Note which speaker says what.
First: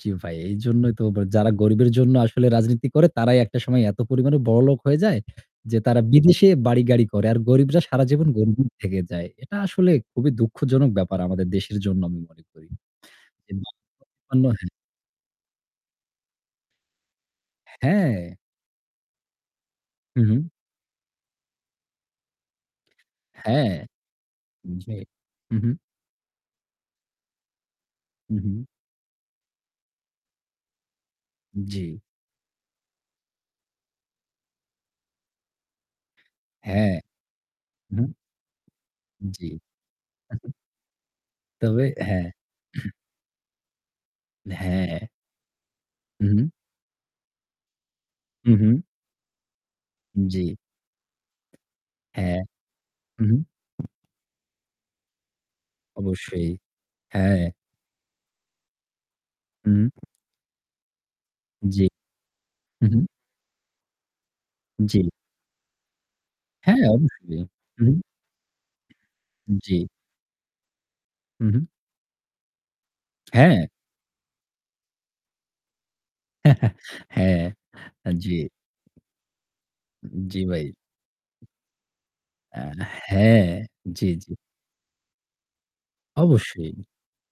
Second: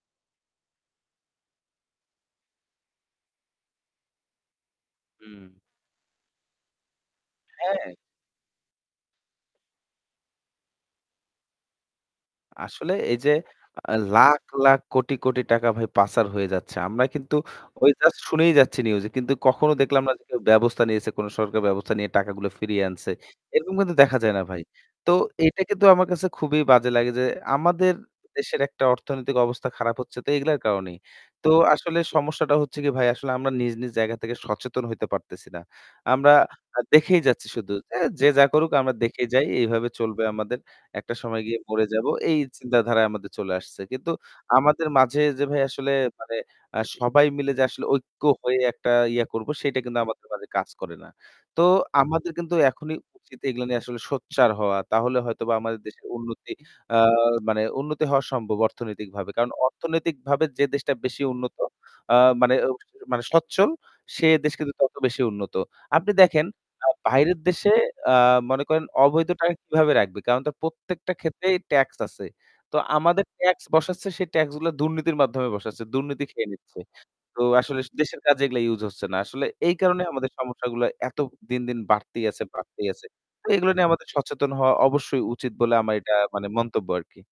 Speaker 1: জি ভাই, এইজন্যই তো বা যারা গরিবের জন্য আসলে রাজনীতি করে তারাই একটা সময় এত পরিমাণে বড়লোক হয়ে যায়,
Speaker 2: হুম।
Speaker 1: যে তারা বিদেশে বাড়ি-গাড়ি করে। আর গরিবরা
Speaker 2: হ্যাঁ।
Speaker 1: সারা জীবন গরিবই থেকে যায়। এটা আসলে খুবই দুঃখজনক ব্যাপার আমাদের দেশের জন্য আমি মনে করি।
Speaker 2: আসলে এই যে
Speaker 1: [unintelligible]
Speaker 2: আ লাখ,
Speaker 1: অন্ন হ্যাঁ।
Speaker 2: লাখ কোটি, কোটি টাকা ভাই প্যাঁচার হয়ে যাচ্ছে। আমরা কিন্তু ওই just
Speaker 1: হ্যাঁ।
Speaker 2: শুনেই যাচ্ছি news এ। কিন্তু কখনো দেখলাম না
Speaker 1: হু,
Speaker 2: যে কেউ
Speaker 1: হু।
Speaker 2: ব্যবস্থা নিয়েছে, কোনো সরকার ব্যবস্থা নিয়ে টাকাগুলা ফিরিয়ে আনছে। এরকম
Speaker 1: হ্যাঁ,
Speaker 2: কিন্তু দেখা যায় না ভাই।
Speaker 1: জি।
Speaker 2: তো
Speaker 1: হু,
Speaker 2: এটা
Speaker 1: হু।
Speaker 2: কিন্তু আমার কাছে খুবই বাজে লাগে যে আমাদের
Speaker 1: হু,
Speaker 2: দেশের
Speaker 1: হু।
Speaker 2: একটা অর্থনৈতিক অবস্থা খারাপ হচ্ছে তো এগুলার কারণেই। তো আসলে
Speaker 1: জি।
Speaker 2: সমস্যাটা হচ্ছে কি ভাই আসলে আমরা নিজ, নিজ জায়গা থেকে সচেতন হইতে পারতেছি না। আমরা আ
Speaker 1: হ্যাঁ।
Speaker 2: দেখেই যাচ্ছি শুধু এ
Speaker 1: উহু।
Speaker 2: যে যা করুক আমরা দেখেই যাই।
Speaker 1: জি।
Speaker 2: এইভাবে চলবে
Speaker 1: [unintelligible]
Speaker 2: আমাদের। একটা সময় গিয়ে
Speaker 1: তবে
Speaker 2: মরে যাব
Speaker 1: হ্যাঁ।
Speaker 2: এই চিন্তাধারায় আমাদের চলে আসছে। কিন্তু আমাদের
Speaker 1: হ্যাঁ।
Speaker 2: মাঝে যে ভাই আসলে মানে
Speaker 1: উহু।
Speaker 2: আ সবাই মিলে যে আসলে ঐক্য হয়ে
Speaker 1: উহু।
Speaker 2: একটা ইয়া করব সেটা কিন্তু আমাদের
Speaker 1: জি।
Speaker 2: মাঝে কাজ করে না। তো আমাদের
Speaker 1: হ্যাঁ।
Speaker 2: কিন্তু এখনই
Speaker 1: হু, হু।
Speaker 2: উচিত এগুলা নিয়ে আসলে সচ্ছার হওয়া। তাহলে হয়তোবা আমাদের দেশের
Speaker 1: অবশ্যই।
Speaker 2: উন্নতি আ
Speaker 1: হ্যাঁ।
Speaker 2: মানে উন্নতি হওয়া সম্ভব অর্থনৈতিকভাবে। কারণ
Speaker 1: উম
Speaker 2: অর্থনৈতিকভাবে যে দেশটা বেশি উন্নত
Speaker 1: জি।
Speaker 2: আ মানে
Speaker 1: হু, হু।
Speaker 2: [unintelligible] মানে সচ্ছল সে দেশ কিন্তু তত
Speaker 1: জি।
Speaker 2: বেশি উন্নত। আপনি দেখেন
Speaker 1: হ্যাঁ,
Speaker 2: [unintelligible] বাইরের
Speaker 1: অবশ্যই।
Speaker 2: দেশে
Speaker 1: উহু।
Speaker 2: আ মনে করেন অবৈধ টাকা
Speaker 1: জি।
Speaker 2: কিভাবে রাখবে? কারণ তা প্রত্যেকটা
Speaker 1: হু,
Speaker 2: ক্ষেত্রেই
Speaker 1: হু।
Speaker 2: tax আছে। তো আমাদের tax
Speaker 1: হ্যাঁ।
Speaker 2: বসাচ্ছে, সে tax গুলা দুর্নীতির মাধ্যমে বসাচ্ছে, দুর্নীতি খেয়ে নিচ্ছে। তো
Speaker 1: হ্যাঁ।
Speaker 2: আসলে
Speaker 1: আ
Speaker 2: দেশের
Speaker 1: জি।
Speaker 2: কাজে এগুলা use হচ্ছে না। আসলে এই কারণেই
Speaker 1: উ উ
Speaker 2: আমাদের
Speaker 1: জি ভাই।
Speaker 2: সমস্যাগুলা এত দিনদিন বাড়তেই আছে,
Speaker 1: আ
Speaker 2: বাড়তেই আছে।
Speaker 1: হ্যাঁ।
Speaker 2: তো এগুলা নিয়ে
Speaker 1: জি,
Speaker 2: আমাদের
Speaker 1: জি।
Speaker 2: সচেতন হওয়া অবশ্যই উচিত বলে আমা এটা মানে
Speaker 1: অবশ্যই।
Speaker 2: মন্তব্য আরকি।